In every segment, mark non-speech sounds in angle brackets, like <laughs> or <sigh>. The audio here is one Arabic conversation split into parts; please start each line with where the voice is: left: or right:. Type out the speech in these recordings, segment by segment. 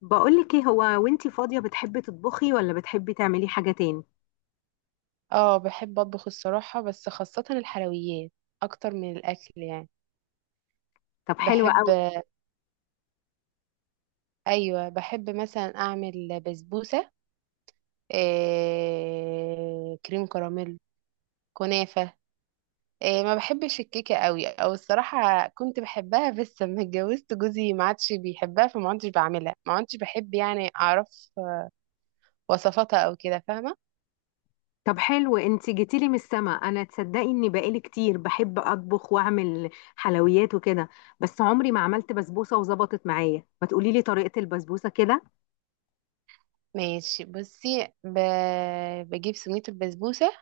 left: بقولك ايه، هو وانتي فاضية بتحبي تطبخي ولا بتحبي تعملي حاجة تاني؟
right: اه، بحب اطبخ الصراحة، بس خاصة الحلويات اكتر من الاكل، يعني.
left: طب حلو
right: بحب
left: قوي.
right: ايوه، بحب مثلا اعمل بسبوسة، كريم كراميل، كنافة. ما بحبش الكيكة قوي، او الصراحة كنت بحبها، بس لما اتجوزت جوزي ما عادش بيحبها، فما عادش بعملها، ما عادش بحب يعني اعرف وصفاتها او كده، فاهمة؟
left: طب حلو، انتي جيتيلي من السما. انا تصدقي اني بقالي كتير بحب اطبخ واعمل حلويات وكده، بس عمري ما عملت بسبوسة وظبطت معايا. ما تقوليلي طريقة البسبوسة كده.
right: ماشي، بصي، بجيب سميد البسبوسة.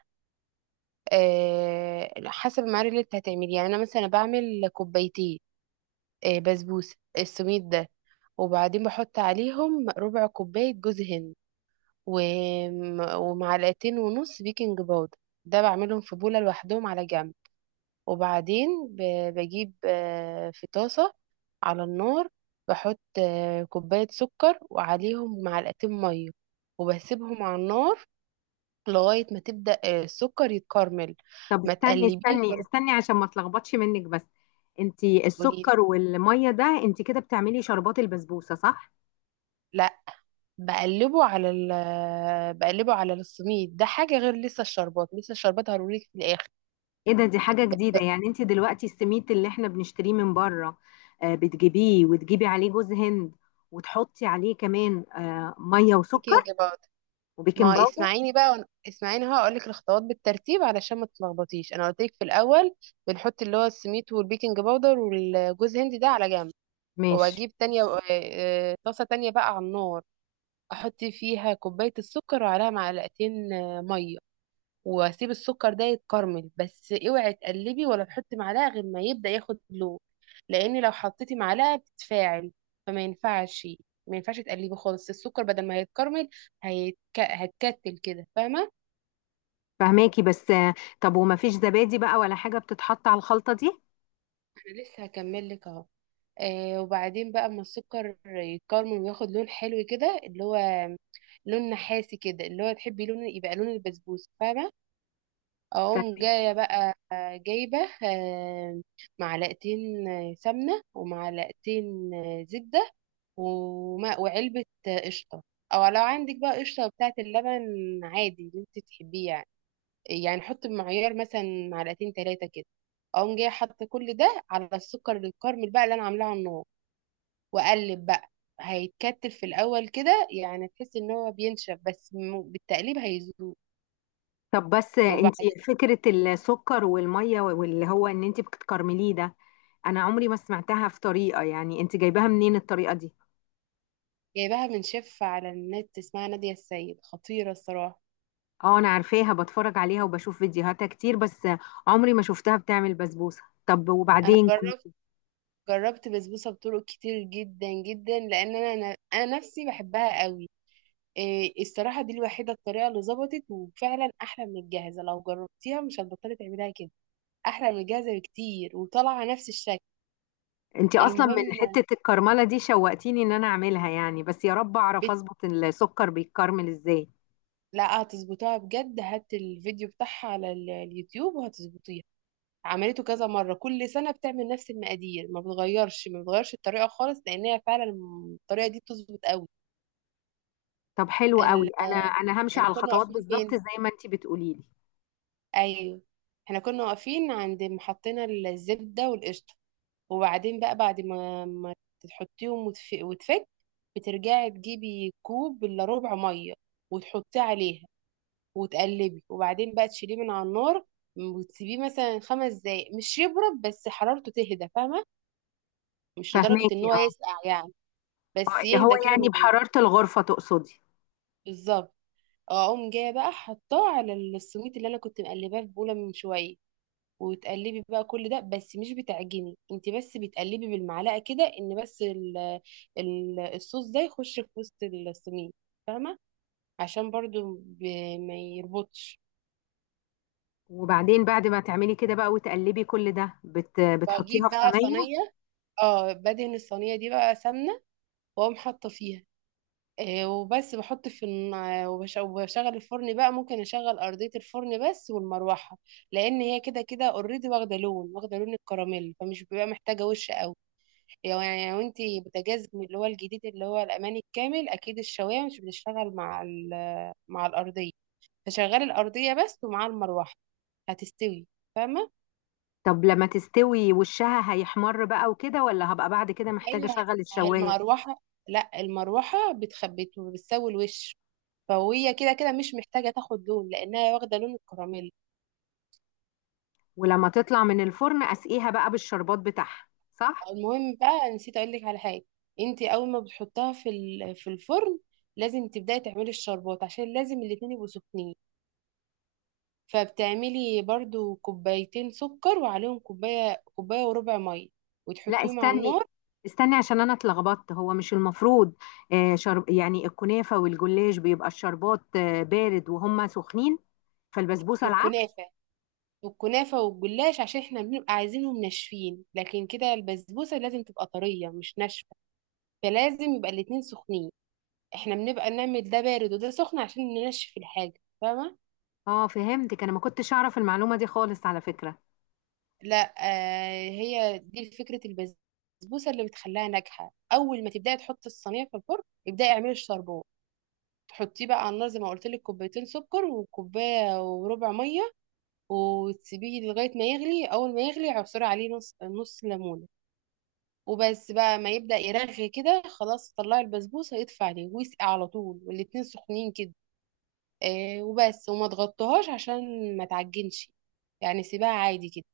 right: حسب المعادن اللي انت هتعملي، يعني انا مثلا بعمل كوبايتين بسبوسه، السميد ده. وبعدين بحط عليهم ربع كوبايه جوز هند، ومعلقتين ونص بيكنج باودر. ده بعملهم في بوله لوحدهم على جنب. وبعدين بجيب في طاسه على النار، بحط كوبايه سكر وعليهم معلقتين ميه، وبسيبهم على النار لغايه ما تبدا السكر يتكرمل.
left: طب
right: ما
left: استني
right: تقلبيش
left: استني
right: ولا
left: استني عشان ما اتلخبطش منك. بس انتي
right: تقولي،
left: السكر والمية ده انتي كده بتعملي شربات البسبوسة، صح؟
right: لا. بقلبه على ال بقلبه على السميد، ده حاجة غير، لسه الشربات هقولك في الآخر.
left: ايه ده، دي حاجة جديدة يعني. انت دلوقتي السميد اللي احنا بنشتريه من بره، بتجيبيه وتجيبي عليه جوز هند، وتحطي عليه كمان مية
right: بيكنج
left: وسكر
right: باودر.
left: وبيكنج
right: ما
left: باودر؟
right: اسمعيني بقى، اسمعيني هقولك الخطوات بالترتيب علشان ما تتلخبطيش، انا قلت لك في الاول بنحط اللي هو السميد والبيكنج باودر والجوز هند ده على جنب.
left: ماشي.
right: واجيب تانية، طاسة تانية بقى على النار، احط فيها كوباية السكر وعليها معلقتين مية، واسيب السكر ده يتكرمل. بس اوعي تقلبي ولا تحطي معلقه غير ما يبدا ياخد لون، لان لو حطيتي معلقه بتتفاعل، فما ينفعش، ما ينفعش تقلبي خالص السكر، بدل ما هيتكرمل هتكتل كده، فاهمه؟
left: فهماكي، بس. طب وما فيش زبادي بقى ولا حاجة بتتحط على الخلطة دي؟
right: انا لسه هكمل لك اهو. وبعدين بقى اما السكر يتكرمل وياخد لون حلو كده، اللي هو لون نحاسي كده، اللي هو تحبي لون يبقى لون البسبوسه، فاهمه؟ اقوم
left: فهماكي.
right: جايه بقى، جايبه آه، معلقتين سمنه ومعلقتين زبده وماء وعلبه قشطه، او لو عندك بقى قشطه بتاعه اللبن عادي، اللي انت تحبيه، يعني. يعني حط بمعيار مثلا معلقتين ثلاثه كده. اقوم جايه حاطه كل ده على السكر الكارمل بقى اللي انا عاملاه على النار، واقلب بقى. هيتكتل في الاول كده، يعني تحس ان هو بينشف، بس بالتقليب هيذوب.
left: طب بس آه، انت
right: وبعدين،
left: فكرة السكر والمية، واللي هو ان انت بتكرمليه ده، انا عمري ما سمعتها في طريقة. يعني انت جايباها منين الطريقة دي؟
right: جايباها من شيف على النت اسمها نادية السيد، خطيرة الصراحة.
left: اه انا عارفاها، بتفرج عليها وبشوف فيديوهاتها كتير، بس عمري ما شفتها بتعمل بسبوسة. طب
right: انا
left: وبعدين كم...
right: جربت بسبوسة بطرق كتير جدا جدا، لان انا نفسي بحبها قوي. الصراحة دي الوحيدة الطريقة اللي ظبطت، وفعلا احلى من الجاهزة. لو جربتيها مش هتبطلي تعمليها كده، احلى من الجاهزة بكتير، وطالعة نفس الشكل.
left: انت اصلا من
right: المهم،
left: حتة الكرملة دي شوقتيني ان انا اعملها يعني، بس يا رب اعرف
right: بت...
left: اظبط السكر بيتكرمل ازاي.
right: لا، هتظبطها بجد. هات الفيديو بتاعها على اليوتيوب وهتظبطيها. عملته كذا مرة، كل سنة بتعمل نفس المقادير، ما بتغيرش، ما بتغيرش الطريقة خالص، لأن هي فعلا الطريقة دي بتظبط قوي.
left: طب حلو قوي،
right: ال...
left: انا همشي
right: يعني
left: على
right: كنا
left: الخطوات
right: واقفين
left: بالظبط
right: فين؟
left: زي ما انت بتقولي لي.
right: أيوه، احنا كنا واقفين عند محطينا الزبدة والقشطة، وبعدين بقى بعد ما تحطيهم وتفك، بترجعي تجيبي كوب إلا ربع مية وتحطيه عليها، وتقلبي، وبعدين بقى تشيليه من على النار، وتسيبيه مثلا خمس دقايق، مش يبرد بس حرارته تهدى، فاهمة؟ مش لدرجة ان
left: فهماكي.
right: هو
left: اه،
right: يسقع، يعني.
left: اه
right: بس
left: اللي هو
right: يهدى كده من،
left: يعني بحرارة الغرفة تقصدي؟
right: بالظبط. اقوم جايه بقى حطاه على السويت اللي انا كنت مقلباه في بوله من شويه، وتقلبي بقى كل ده، بس مش بتعجني انت، بس بتقلبي بالمعلقه كده، ان بس ال الصوص ده يخش في وسط السميد، فاهمه؟ عشان برضو ما يربطش.
left: وبعدين بعد ما تعملي كده بقى وتقلبي كل ده، بتحطيها
right: بجيب
left: في
right: بقى
left: صينية؟
right: صينيه، اه بدهن الصينيه دي بقى سمنه، واقوم حاطه فيها. وبس، بحط في الن- وبش- وبشغل الفرن بقى، ممكن اشغل ارضية الفرن بس والمروحة، لان هي كده كده اوريدي واخدة لون، واخدة لون الكراميل، فمش بيبقى محتاجة وش قوي. لو يعني، يعني لو انت بوتاجاز من اللي هو الجديد اللي هو الاماني الكامل، اكيد الشواية مش بتشتغل مع مع الارضية، فشغلي الارضية بس ومع المروحة، هتستوي، فاهمة؟
left: طب لما تستوي وشها هيحمر بقى وكده، ولا هبقى بعد كده محتاجة
right: هي
left: اشغل
right: هي
left: الشواية؟
right: المروحة. لا، المروحة بتخبط وبتسوي الوش، فهي كده كده مش محتاجة تاخد لون، لأنها واخدة لون الكراميل.
left: ولما تطلع من الفرن اسقيها بقى بالشربات بتاعها، صح؟
right: المهم بقى، نسيت اقول لك على حاجه. انت اول ما بتحطها في في الفرن، لازم تبداي تعملي الشربات، عشان لازم الاتنين يبقوا سخنين. فبتعملي برضو كوبايتين سكر، وعليهم كوبايه وربع ميه،
left: لا
right: وتحطيهم على
left: استني،
right: النار.
left: استني عشان انا اتلخبطت. هو مش المفروض آه، شرب يعني الكنافه والجلاش بيبقى الشربات بارد وهما سخنين؟ فالبسبوسه
right: في
left: العكس.
right: الكنافه والكنافه والجلاش عشان احنا بنبقى عايزينهم ناشفين، لكن كده البسبوسه لازم تبقى طريه مش ناشفه، فلازم يبقى الاتنين سخنين. احنا بنبقى نعمل ده بارد وده سخن عشان ننشف الحاجه، فاهمه؟
left: اه فهمتك، انا ما كنتش اعرف المعلومه دي خالص على فكره.
right: لا، هي دي فكرة البسبوسة اللي بتخليها ناجحة. أول ما تبدأي تحطي الصينية في الفرن، ابدأي اعملي الشربات، تحطيه بقى على النار زي ما قلت لك، كوبايتين سكر وكوباية وربع مية، وتسيبيه لغاية ما يغلي. أول ما يغلي عصري عليه نص ليمونة، وبس بقى ما يبدأ يرغي كده، خلاص طلعي البسبوسة، اطفي عليه ويسقي على طول والاتنين سخنين كده. وبس، وما تغطيهاش عشان ما تعجنش، يعني سيبها عادي كده.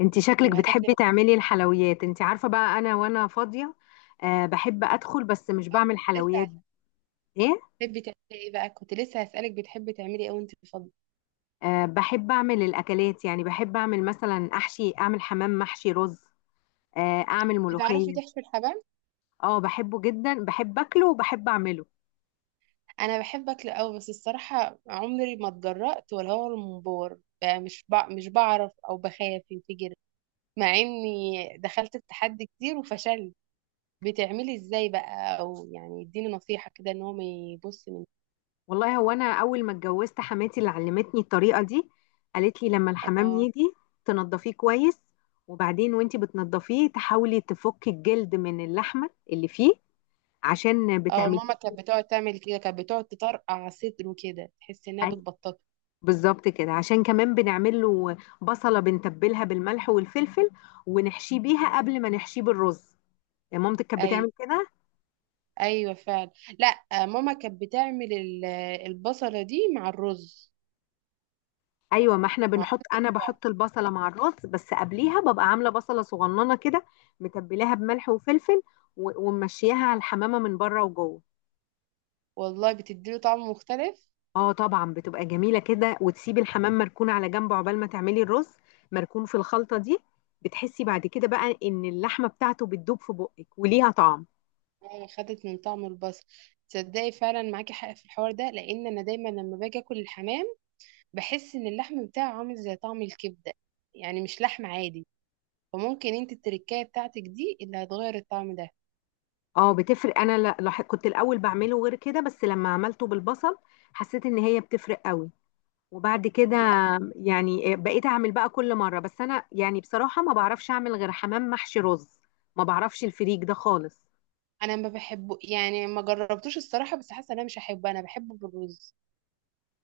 left: انت شكلك
right: وهتاكلي
left: بتحبي
right: بقى،
left: تعملي الحلويات. انت عارفه بقى انا وانا فاضيه، آه بحب ادخل بس مش بعمل
right: لسه
left: حلويات. ايه؟
right: بتحبي تعملي ايه بقى؟ كنت لسه هسألك، بتحبي تعملي ايه وانت فاضية؟
left: آه بحب اعمل الاكلات. يعني بحب اعمل مثلا احشي، اعمل حمام محشي رز، اعمل
right: بتعرفي
left: ملوخيه.
right: تحشي الحبام؟
left: اه بحبه جدا، بحب اكله وبحب اعمله.
right: انا بحب اكل قوي، بس الصراحة عمري ما اتجرأت، ولا هو المنبار بقى، مش بعرف، او بخاف ينفجر، مع اني دخلت التحدي كتير وفشلت. بتعملي ازاي بقى؟ او يعني اديني نصيحة كده ان هو ما يبص من.
left: والله هو انا اول ما اتجوزت حماتي اللي علمتني الطريقه دي. قالت لي لما الحمام
right: اه،
left: يجي تنضفيه كويس، وبعدين وانتي بتنضفيه تحاولي تفكي الجلد من اللحمه اللي فيه، عشان
right: اه،
left: بتعمليه.
right: ماما كانت بتقعد تعمل كده، كانت بتقعد تطرقع صدره كده، تحس انها
left: أي-
right: بتبططه.
left: بالظبط كده. عشان كمان بنعمل له بصله، بنتبلها بالملح والفلفل، ونحشيه بيها قبل ما نحشيه بالرز. يعني مامتك كانت
right: اي،
left: بتعمل كده؟
right: ايوه، فعلا. لا، ماما كانت بتعمل البصله دي مع الرز،
left: ايوه، ما احنا
right: مع
left: بنحط،
right: الرز
left: انا
right: بتاعه.
left: بحط البصله مع الرز بس قبليها ببقى عامله بصله صغننه كده، متبلاها بملح وفلفل، وممشياها على الحمامه من بره وجوه.
right: والله بتديله طعم مختلف.
left: اه طبعا بتبقى جميله كده. وتسيبي الحمام مركون على جنب عقبال ما تعملي الرز، مركون في الخلطه دي. بتحسي بعد كده بقى ان اللحمه بتاعته بتدوب في بقك وليها طعم.
right: ماما خدت من طعم البصل. تصدقي فعلا معاكي حق في الحوار ده، لان انا دايما لما باجي اكل الحمام بحس ان اللحم بتاعه عامل زي طعم الكبده، يعني مش لحم عادي، فممكن انت التركايه بتاعتك دي اللي هتغير الطعم ده.
left: اه بتفرق، انا لا لاح- كنت الاول بعمله غير كده، بس لما عملته بالبصل حسيت ان هي بتفرق قوي. وبعد كده
right: لا،
left: يعني بقيت اعمل بقى كل مره. بس انا يعني بصراحه ما بعرفش اعمل غير حمام محشي رز، ما بعرفش الفريك ده خالص.
right: انا ما بحبه، يعني ما جربتوش الصراحه، بس حاسه إن انا مش هحبه. انا بحبه بالرز.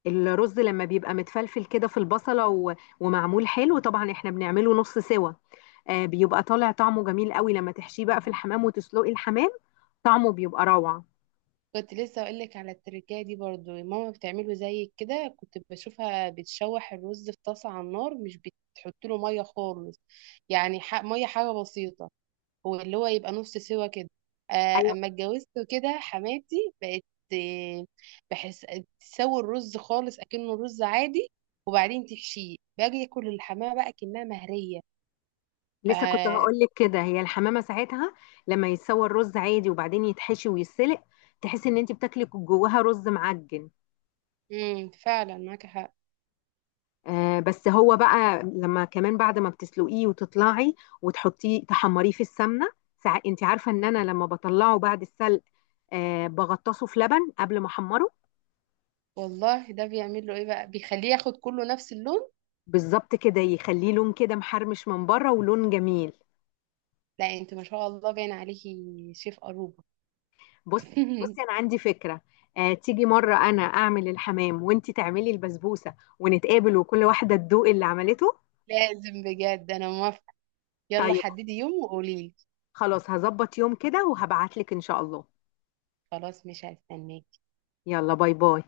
left: الرز لما بيبقى متفلفل كده في البصله ومعمول حلو، طبعا احنا بنعمله نص سوا، آه بيبقى طالع طعمه جميل قوي. لما تحشيه بقى في الحمام وتسلقي الحمام طعمه بيبقى روعه.
right: كنت لسه اقول لك على التركية دي، برضو ماما بتعمله زي كده، كنت بشوفها بتشوح الرز في طاسة على النار، مش بتحط له مية خالص، يعني مية حاجة بسيطة، هو اللي هو يبقى نص سوا كده.
left: ايوه
right: اما اتجوزت، كده حماتي بقت آه، بحس تسوي الرز خالص اكنه رز عادي، وبعدين تحشيه. باجي اكل الحماه بقى كأنها مهرية،
left: لسه كنت هقول
right: ف...
left: لك كده، هي الحمامه ساعتها لما يتسوى الرز عادي وبعدين يتحشي ويتسلق، تحسي ان انت بتاكلي جواها رز معجن.
right: فعلا معاك حق.
left: بس هو بقى لما كمان بعد ما بتسلقيه وتطلعي وتحطيه تحمريه في السمنه، انت عارفه ان انا لما بطلعه بعد السلق بغطسه في لبن قبل ما احمره.
right: والله ده بيعمل له ايه بقى؟ بيخليه ياخد كله نفس اللون.
left: بالظبط كده، يخليه لون كده محرمش من بره ولون جميل.
right: لا، انت ما شاء الله، باين عليكي شيف أروبا.
left: بص،
right: <laughs>
left: بصي انا عندي فكره. تيجي مره انا اعمل الحمام وانت تعملي البسبوسه، ونتقابل وكل واحده تدوق اللي عملته.
right: لازم، بجد انا موافقة. يلا
left: طيب
right: حددي يوم وقولي لي.
left: خلاص، هظبط يوم كده وهبعتلك ان شاء الله.
right: خلاص مش هستناكي.
left: يلا، باي باي.